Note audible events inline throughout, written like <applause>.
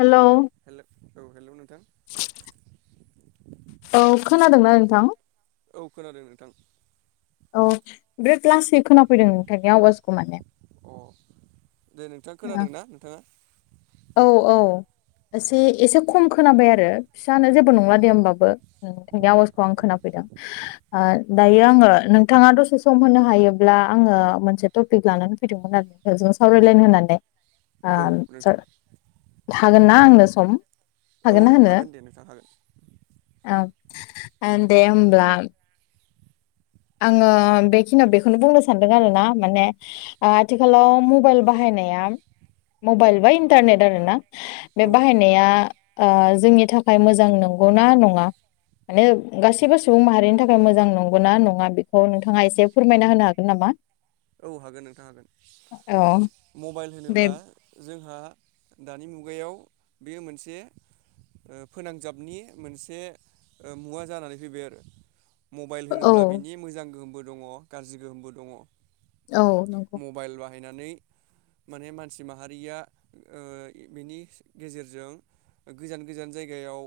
हेल hello औ hello नोंथां <unintelligible> औ खोनादोंना नोंथां औ खोनादों नोंथां औ बिराद लासै खोनाफैदों नोंथांनि आवाजखौ माने अ दे नोंथाङा खोनादों ना नोंथाङा औ औ एसे एसे खम खोनाबाय आरो फिसानो जेबो नंला दे होमबाबो नोंनि आवाजखौ आं खोनाफै ओ दायो आङो नोंथाङा दसे सम होनो हायोब्ला आङो मोनसे टपिक ला लानानै फैदोंमोन आरो नोंजों सावरायलायनो होनानै आ औ नोंथां हागोन ना आंनो सम औ ना होनो हागोन दे नोंथां हागोन आन दे होमब्ला आङो बेखिनियाव बेखौनो बुंनो सानदों आरोना माने आथिखालाव मबाइल बाहायनाय नाया मबाइलबा इन्टारनेट आरोना बे औ बाहायनाया ओ जोंनि थाखाय मोजां नंगौना नङा माने गासैबो सुबुं माहारिनि थाखाय मोजां नंगौना नं नङा बेखौ नोंथाङा एसे फोरमायना होनो हागोन नामा औ हागोन नोंथां हागोन औ मबाइल दे होनोब्ला जोंहा दानि मुगायाव बेयो मोनसे ओ फोनांजाबनि मोनसे ओ मुवा जानानै फैबाय आरो मबाइल औ होनोब्ला बिनि मोजां गोहोमबो दङ गाज्रि गोहोमबो दङ औ नंगौ फाहायनानै माने मानसि माहारिया ओ बिनि गेजेरजों गोजान गोजान जायगायाव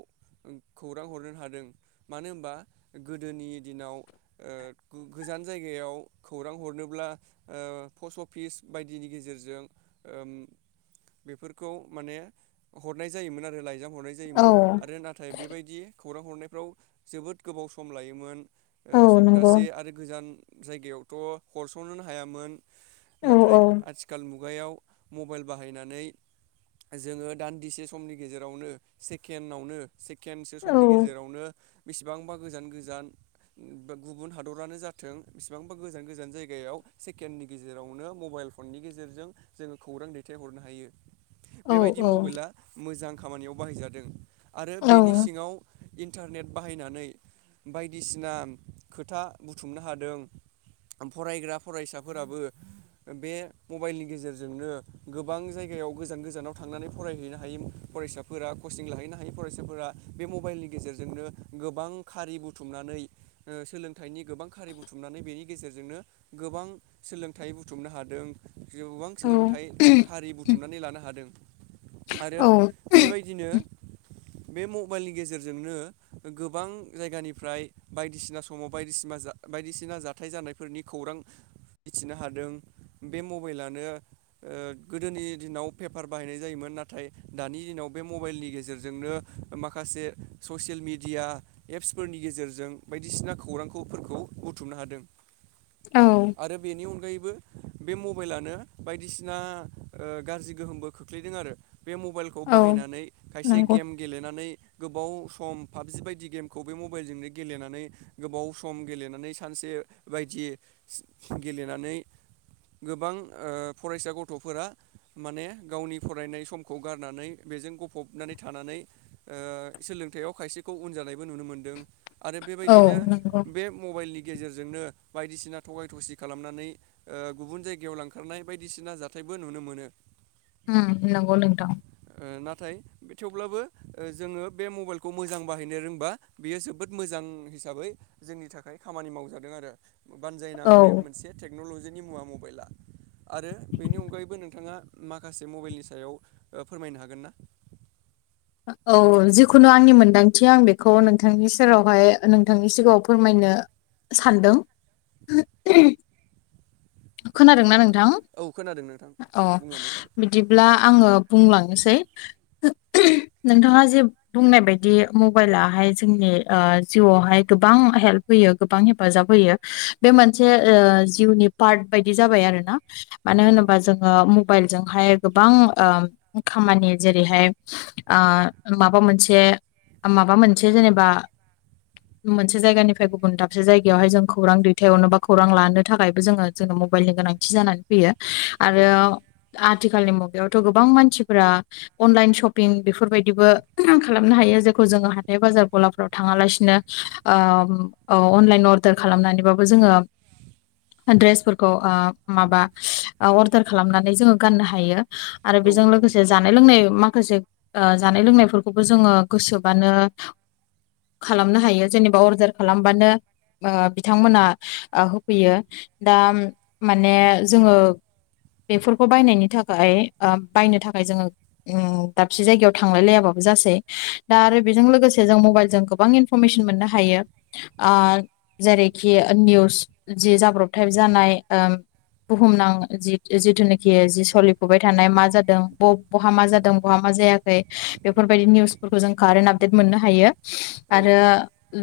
खौरां हरनो हादों मानो होनबा गोदोनि दिनाव ओ गौ गोजोन गोजान जायगायाव खौरां हरनो अब्ला ओ पस्ट अफिस बायदिनि गेजेरजों ओ बेफोरखौ माने हरनाय जायोमोन आरो लाइजाम हरनाय औ जायोमोन आरो नाथाय बेबायदि खौरां हरनायफ्राव जोबोद गोबाव सम लायोमोन औ ओ नंगौ सप्तासे आरो गोजान जायगायावथ हरसनोनो हायामोन औ नाथाय औ आथिखाल मुगायाव मबाइल बाहायनानै जोङो दान्दिसे समनि गेजेरावनो सेकेणडआवनो सेकेन्डसो औ समनि गेजेरावनो बेसेबांबा गोजान गोजान गुबुन हादरानो जाथों बेसेबांबा गोजान गोजान जायगायाव सेकेण्डनि गेजेरावनो मबाइल फननि गेजेरजों जोङो खौरां दैथायहरनो हायो औ बेबायदि मबाइला मोजां खामानियाव बाहायजादों आरो औ बेनि सिङाव इन्टारनेट बाहायनानै बायदिसिना खोथा बुथुमनो हादों फरायग्रा फरायसाफोराबो बे मबाइलनि गेजेरजोंनो गोबां जायगायाव गोजान गोजानाव थांनानै फरायहैनो हायोमोन फरायसाफोरा कचिं लाहैनो हायै फरायसाफोरा बे मबाइलनि गेजेरजोंनो गोबां खारि बुथुमनानै ओ सोलोंथाइनि गोबां खारि बुथुमनानै बेनि गेजेरजोंनो गोबां सोलोंथाइ बुथुमनो हादों गोबां सोलोंथाइ खारि बुथुमनानै लानो हादों आरो औ बेबायदिनो बे मबाइलनि गेजेरजोंनो गोबां जायगानिफ्राय बायदिसिना समाव बायदिसिना जा बायदिसिना जाथाय जानायफोरनि खौरां मिथिनो हादों बे मबाइलानो ओ गोदोनि दिनाव पेपार बाहायनाय जायोमोन नाथाय दानि दिनाव बे मबाइलनि गेजेरजोंनो माखासे ससियेल मिडिया एप्सफोरनि गेजेरजों बायदिसिना खौरांखौ फोरखौ बुथुमनो हादों औ आरो बेनि अनगायैबो बे मबाइलानो बायदिसिना ओ गाज्रि गोहोमबो खोख्लैदों आरो बे मबाइलखौ औ बाहायनानै खायसे नंगौ गेम गेलेनानै गोबाव सम पाबजि बायदि गेमखौ बे मबाइलजोंनो गेलेनानै गोबाव सम गेलेनानै सानसे बायदि गेलेनानै गोबां ओ फरायसा गथफोरा माने गावनि फरायनाय समखौ गारनानै बेजों गफबनानै थानानै ओ सोल थायाव खायसेखौ उन जानायबो नुनो मोनदों आरो औ बेबायदिनो नंगौ बे मबाइलनि गेजेरजोंनो बायदिसिना थगाय थसि खालामनानै ओ गुबुन जायगायाव लांखारनाय बायदिसिना जाथायबो नुनो मोनो उम्म नोंगौ नोंथां ओ नाथाय थेवब्लाबो ओ जोङो बे मबाइलखौ मोजां बाहायनो रोंबा बेयो जोबोद मोजां ओ हिसाबै जोंनि थाखाय खामानि मावजादों आरो बानजायनां बे औ मोनसे टेक नलजिनि मुवा मबेला आरो बेनि अनगायैबो नोंथाङा माखासे मबेलनि सायाव फोरमायनो हागोन ना? <inaudible> औ जिखुनु आंनि मोनदांथि आं बेखौ नोंथांनि सेरावहाय नोंथांनि सिगाङाव फोरमायनो सानदों खोनादोंना नों थां औ खोनादों नोंथां औ बुंलांबाय थादो बिदिब्ला आङो बुंलांनिसै नोंथाङा जे बुंनाय बायदि मबाइलाहाय जोंनि जिउआवहाय गोबां हेल्प हो यो गोबां हेफाजाब होयो बे मोनसे ओ जिउनि पार्ट बायदि जाबाय आरोना मानो औ होनोबा नंगौ जोङो म बाइलजोंहाय गोबां ओ खामानि जेरैहाय ओ माबा मोनसे माबा मोनसे जेनेबा मोनसे जायगानिफ्राय गुबुन दाबसे जायगायावहाय जों खौरां दैथायहरनो बा खौरां लानो थाखायबो जोङो जोनोम मबाइलनि गोनांथि जानानै फैयो। औ आरो आथिखालनि मुगायावथ गोबां मानसिफोरा अनलाइन शपिं बेफोरबायदिबो खालामनो हायो जेखौ जोङो हाथाय बाजार गलाफ्राव थांङालासिनो ओ औ अनलाइन अर्दार खालामनानैबाबो जोङो ड्रेसफोरखौ ओ माबा अर्दार खालामनानै जोङो गाननो हायो। आरो औ बेजों नंगौ लोगोसे नोंथां जानाय लोंनाय माखासे ओ जानाय लोंनायफोरखौबो जोङो गोसोबानो खालामनो हायो जेनेबा अर्डार खालामबानो ओ बिथांमोना होफैयो दा माने जोङो बेफोरखौ बायनायनि थाखाय ओ बायनो थाखाय जोङो उम दाबसे जायगायाव थांलाय लायाबाबो जासै दा आरो बेजों लोगोसे जों मबाइलजों गोबां इनफरमेसन मोननो हायो। ओ जेरैखि निउस जि जाब्रबथाय जानाय ओ बुहुमनां जि जिथुनाखि जि सोलिफुबाय थानाय मा जादों ब बहा मा जादों बहा मा जायाखै बेफोरबायदि निउसफोरखौ जों कारेन्ट आपडेट मोननो हायो औ आरो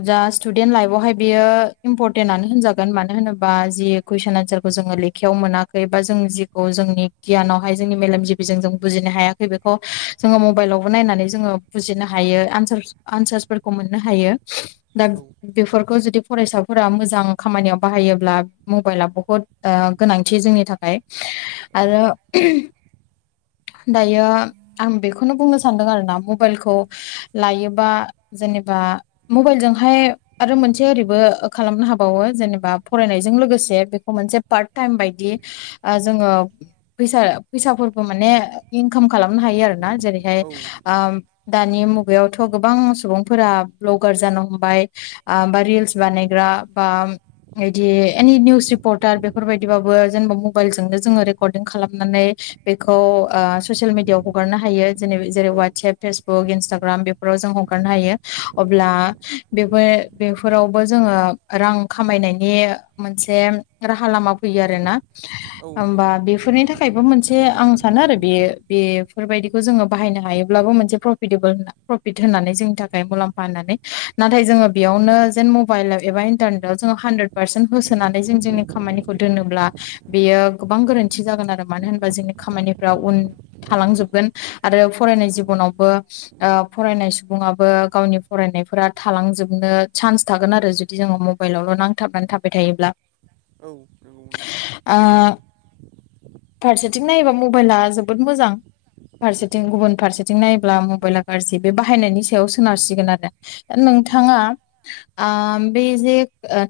जा स्टुडेन्ट लाइफआवहाय बियो इम्परटेनानो होनजागोन मानो होनोबा जि कुइसन एनसारखौ जोङो लेखायाव मोनाखै बा जों जिखौ जोंनि गियानावहाय जोंनि मेलेमजिबिजों जों बुजिनो हायाखै बे खौ जोङो मबाइलावबो नायनानै जोङो बुजिनो हायो आनसार आनसारसफोरखौ मोननो हायो। दा औ बेफोर खौ जुदि फरायसाफोरा मोजां खामानियाव बाहायोब्ला मबाइला बहुत ओ गोनांथि जोंनि थाखाय - औ आरो दायो आं बेखौनो बुंनो सानदों आरोना मबाइलखौ लायोबा जेनेबा मबाइल जोंहाय आरो मोनसे ओरैबो खालामनो हाबावो जेनेबा फरायनायजों लोगोसे बेखौ मोनसे पा पार्ट टाइम बायदि ओ जोङो फैसा फैसाफोरखौ माने इनकाम खालाम नो हायो आरोना जेरैहाय ओम दानि मुगायावथ' गोबां सुबुंफोरा भ्लगार जानो हमबाय आ बा रिल्स बानायग्रा आ बा बिदि एनि निउस रिपर्टार बेफोरबायदिबाबो जेनेबा मबाइलजोंनो जोङो रेकर्डिं खालामनानै बेखौ ओ ससियेल मिडियाआव हगारनो हायो जेन जेरै औ वाटसएप फेसबुक इटाग्राम बेफोराव जों हगारनो हायो अब्ला बेबो बेफोरावबो जोङो रां खामायनायनि मोनसे राहा लामा फैयो आरो ना। औ नंगौ होमबा नोंथां बेफोरनि थाखायबो मोनसे आं सानो आरो बेयो बे बेफोरबायदिखौ जोङो बाहायनो हायोब्लाबो मोनसे प्रफिटेबोल होन प्रफिट होननानै जोंनि थाखाय मुलाम्फा होननानै नाथाय जोङो बेयावनो जेन मबाइल एबा इन्टारनेटाव जोङो हानद्रेद पारसेन्ट होसोनानै जों जोंनि खामानिखौ दोनोब्ला बेयो गोबां गोरोन्थि जागोन आरो मानो होनोबा जोंनि खामानिफ्रा उन थालांजोब गोन आरो फरायनाय जिबनावबो ओ फरायनाय सुबुङाबो गावनि फरायनायफोरा था लांजोबनो चान्स थागोन आरो जुदि जोङो मबाइलावल' नांथाबनानै थाबाय थायोब्ला औ नंगौ नोंथां ओ फारसेथिं नायोबा मबाइला जोबोद मोजां। फारसेथिं गुबुन फारसेथिं नायोब्ला मबाइला गाज्रि बे बाहायनायनि सायाव सोनारसिगोन आरो, दा नोंथां थाङा ओ बे जे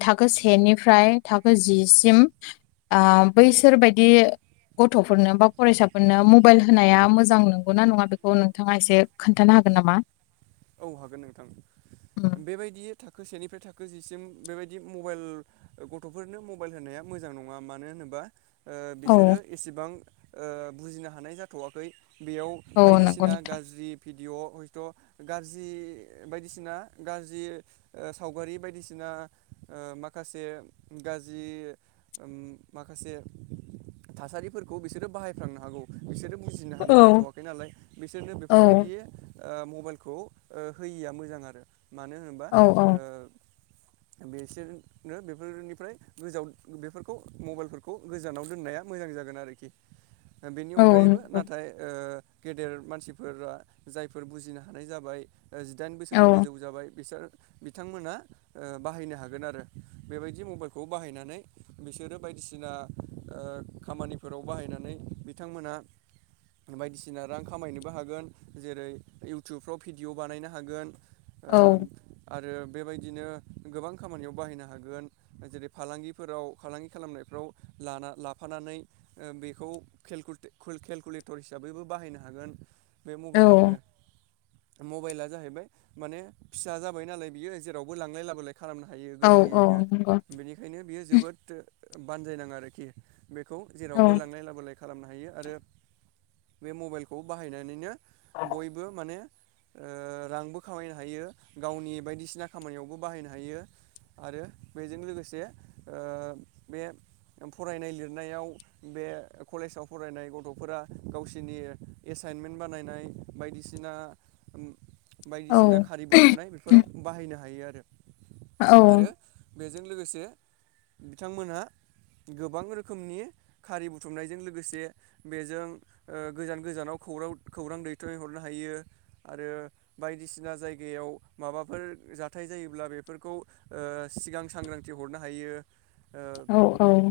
थाखो सेनिफ्राय थाखो जिसिम ओ बैसोर बायदि गथ'फोरनो बा फरायसाफोरनो मबाइल होनाया मोजां मोजां नंगौना नङा बेखौ नोंथाङा एसे खोन्थानो हागोन नामा? औ हागोन नोंथां बेबायदि थाखो सेनिफ्राय थाखो जिसिम बेबायदि मबाइल गथ'फोरनो मबाइल होनाया मोजां नङा मानो होनोबा ओ बिसोरो औ एसेबां ओ बुजिनो हानाय जाथ'वाखै। बेयाव औ नंगौ बायदिसिना नोंथां गाज्रि भिडिय' हयथ' गाज्रि बायदिसिना गाज्रि ओ सावगारि बायदिसिना ओ माखा से गाज्रि ओम माखासे थासारिफोरखौ बिसोरो बाहायफ्लांनो हागौ। बिसोरो बुजिनो औ हानाय जाथ'वाखै नालाय बिसोरनो औ बेफोरबायदि ओ मबाइल खौ ओ होयिया मोजां आरो, मानो होनोबा औ ओ औ बेसोरनो बेफोरनिफ्राय गोजाव बेफोरखौ मबाइलफोरखौ गोजानाव दोननाया मोजां। जागोन आरोखि। बेनि औ अनगायैबो नंगौ नाथाय ओ गेदेर मानसिफोरा जायफोर बुजिनो हा हानाय जाबाय ओ जिदाइन औ बोसोरनि गोजौ जाबाय बिसोर बिथांमोना ओ बाहायनो हागोन आरो बेबायदि मबाइलखौ बाहायनानै बिसोरो बाय दिसिना ओ खामानिफोराव बाहायनानै बिथांमोना बायदिसिना रां खामायनोबो हागोन जेरै इउ टुबफ्राव भिडिअ बानायनो हागोन ओ औ आरो बेबायदिनो गोबां खामानियाव बाहायनो हागोन जेरै फालांगिफोराव फालांगि खालामनायफ्राव लाना लाफानानै ओ बेखौ केलकुत-केलकुलेटर हिसाबैबो बाहायनो हागोन। बे औ मबाइलावनो। मबाइला जाहैबाय माने फिसा जाबाय नालाय बियो जेरावबो लांलाय लाबोलाय खालामनो हायो औ औ गोरलैयैनो नंगौ बेनिखायनो बियो जोबोद बानजायनां आरोखि। बे खौ जेरावबो लांलाय लाबोलाय खालामनो हायो आरो बे मबाइलखौ बाहायनानैनो बयबो माने ओ रांबो खामायनो हायो गावनि बायदिसिना खामानियावबो बाहायनो हायो। आरो बेजों लोगोसे ओ बे फरायनाय लिरनायाव बे कलेजाव फरायनाय गथ'फोरा गावसिनि एस साइनमेन्ट बानायनाय बायदिसिना उम औ बायदिसिना खारि बुथुमनाय बेफोराव बाहायनो हायो आरो। औ। आरो बेजों लोगोसे बिथांमोनहा गोबां रोखोमनि खारि बुथुमनायजों लोगोसे बेजों ओ गोजान गोजानाव खौरा-खौरां दैथायहरनो हायो। आरो बायदिसिना जायगायाव माबाफोर जाथाय जायोब्ला बेफोरखौ ओ सिगां सांग्रांथि हरनो हायो। औ औ।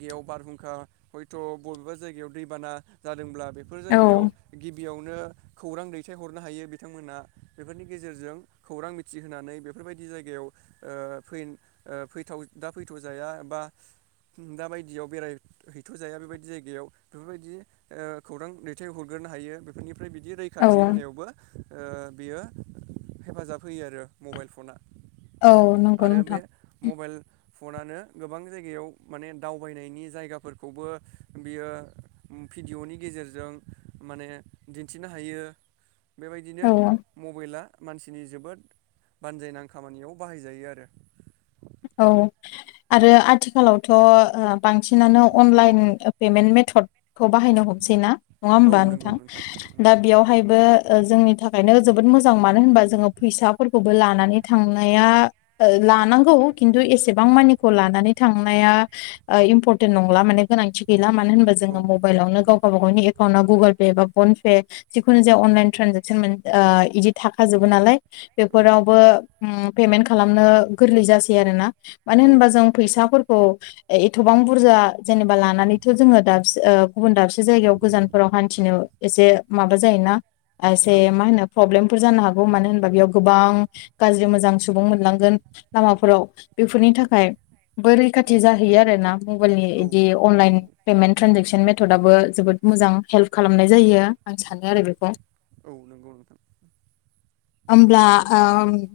याव बारहुंखा हयथ बबेबा जायगायाव दैबाना जादोंब्ला बेफोर जायगायाव औ गिब बेयावनो खौरां दै थायहरनो हायो बिथांमोनहा बेफोरनि गेजेरजों खौरां मिथिहोनानै बेफोरबायदि जायगायाव ओ ओ फै ओ फैथाव दा फैथ'जाया बा दा बायदियाव बेराय हैैथ'जाया बेबायदि जायगायाव बेफोरबायदि ओ खौरां दैथाय हरगोर नो हायो बेफोरनिफ्राय बिदि औ थि होनायावबो ओ बियो हेफाजाब होयो आरो मबाइल फना। औ नंगौ आरो बे नोंथां। मबाइल फनानो गोबां जायगायाव माने दावबायनायनि जायगाफोरखौबो बेयो भिडिय'नि गेजेरजों माने दिन्थिनो हायो। बेबायदिनो औ मबेला मानसिनि जोबोद बानजायनां खामानियाव बाहायजायो आरो। औ आरो आथिखालावथ' बांसिनानो अनलाइन पेमेन्ट मेथद थदखौ बाहायनो हमसै ना नङा औ होमबा नंगौ नोंथां दा नंगौ बेयावहायबो जोंनि थाखायनो जोबोद मोजां मानो होनबा जोङो फैसाफोरखौबो लानानै थांनाया लानांगौ खिन्थु एसेबां मानिखौ लानानै थांनाया ओ इम्परटेन्ट नंला माने गोनांथि गै ला मानो होनबा औ जोङो मबाइलावनो गाव गावबा गावनि एकाउन्टाव गुगोल पे बा फन पे जिखुनु जाया अनलाइन ट्रेनजेकसन मोन इदि थाखाजोबो नालाय। औ बेफोरावबो ओ पेमेन्ट खालामनो गोरलै जासै आरोना। मानो औ होनबा जों फैसाफोर खौ एथ'बां बुरजा जेनेबा लानानैथ' जोङो दाबसे ओ गुबुन दाबसे जायगायाव गोजानफोराव हन्थिनो एसे माबा जायोना एसे मा औ होनो प्रब्लेम फोर जानो हागौ मानो होनबा बेयाव गोबां गाज्रि मोजां सुबुं मोनलांगोन लामाफ फोराव बेफोरनि थाखाय बो औ रैखाथि जाहैयो आरोना मबाइलनि औ इदि नंगौ अनलाइन पेमेन्ट ट्रेनजेकसन मेथ थदआबो जोबोद मोजां हेल्प खालामनाय जायो आं सानो आरो बेखौ। औ नंगौ नोंथां। होमब्ला ओ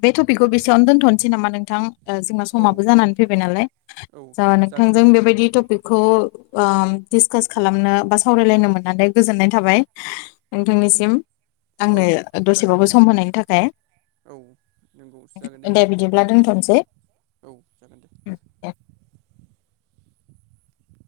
बे टपिकखौ बेसेयावनो दोनथ'नोसै नामा नोंथां? जोंना औ समाबो जानानै फैबाय नालाय औ दा जागोन दे नोंथांजों नोंथां बेबायदि टपिकखौ ओ डिसकास खालामनो बा सावरायलायनो मोननानै गोजोननाय थाबाय नोंथांनिसिम औ आंनो जागोन दे दसेबाबो सम नोंथां होनायनि थाखाय औ नंगौसो जागोन दे बिदिब्ला दोनथ'नोसै नोंथां। औ जागोन दे।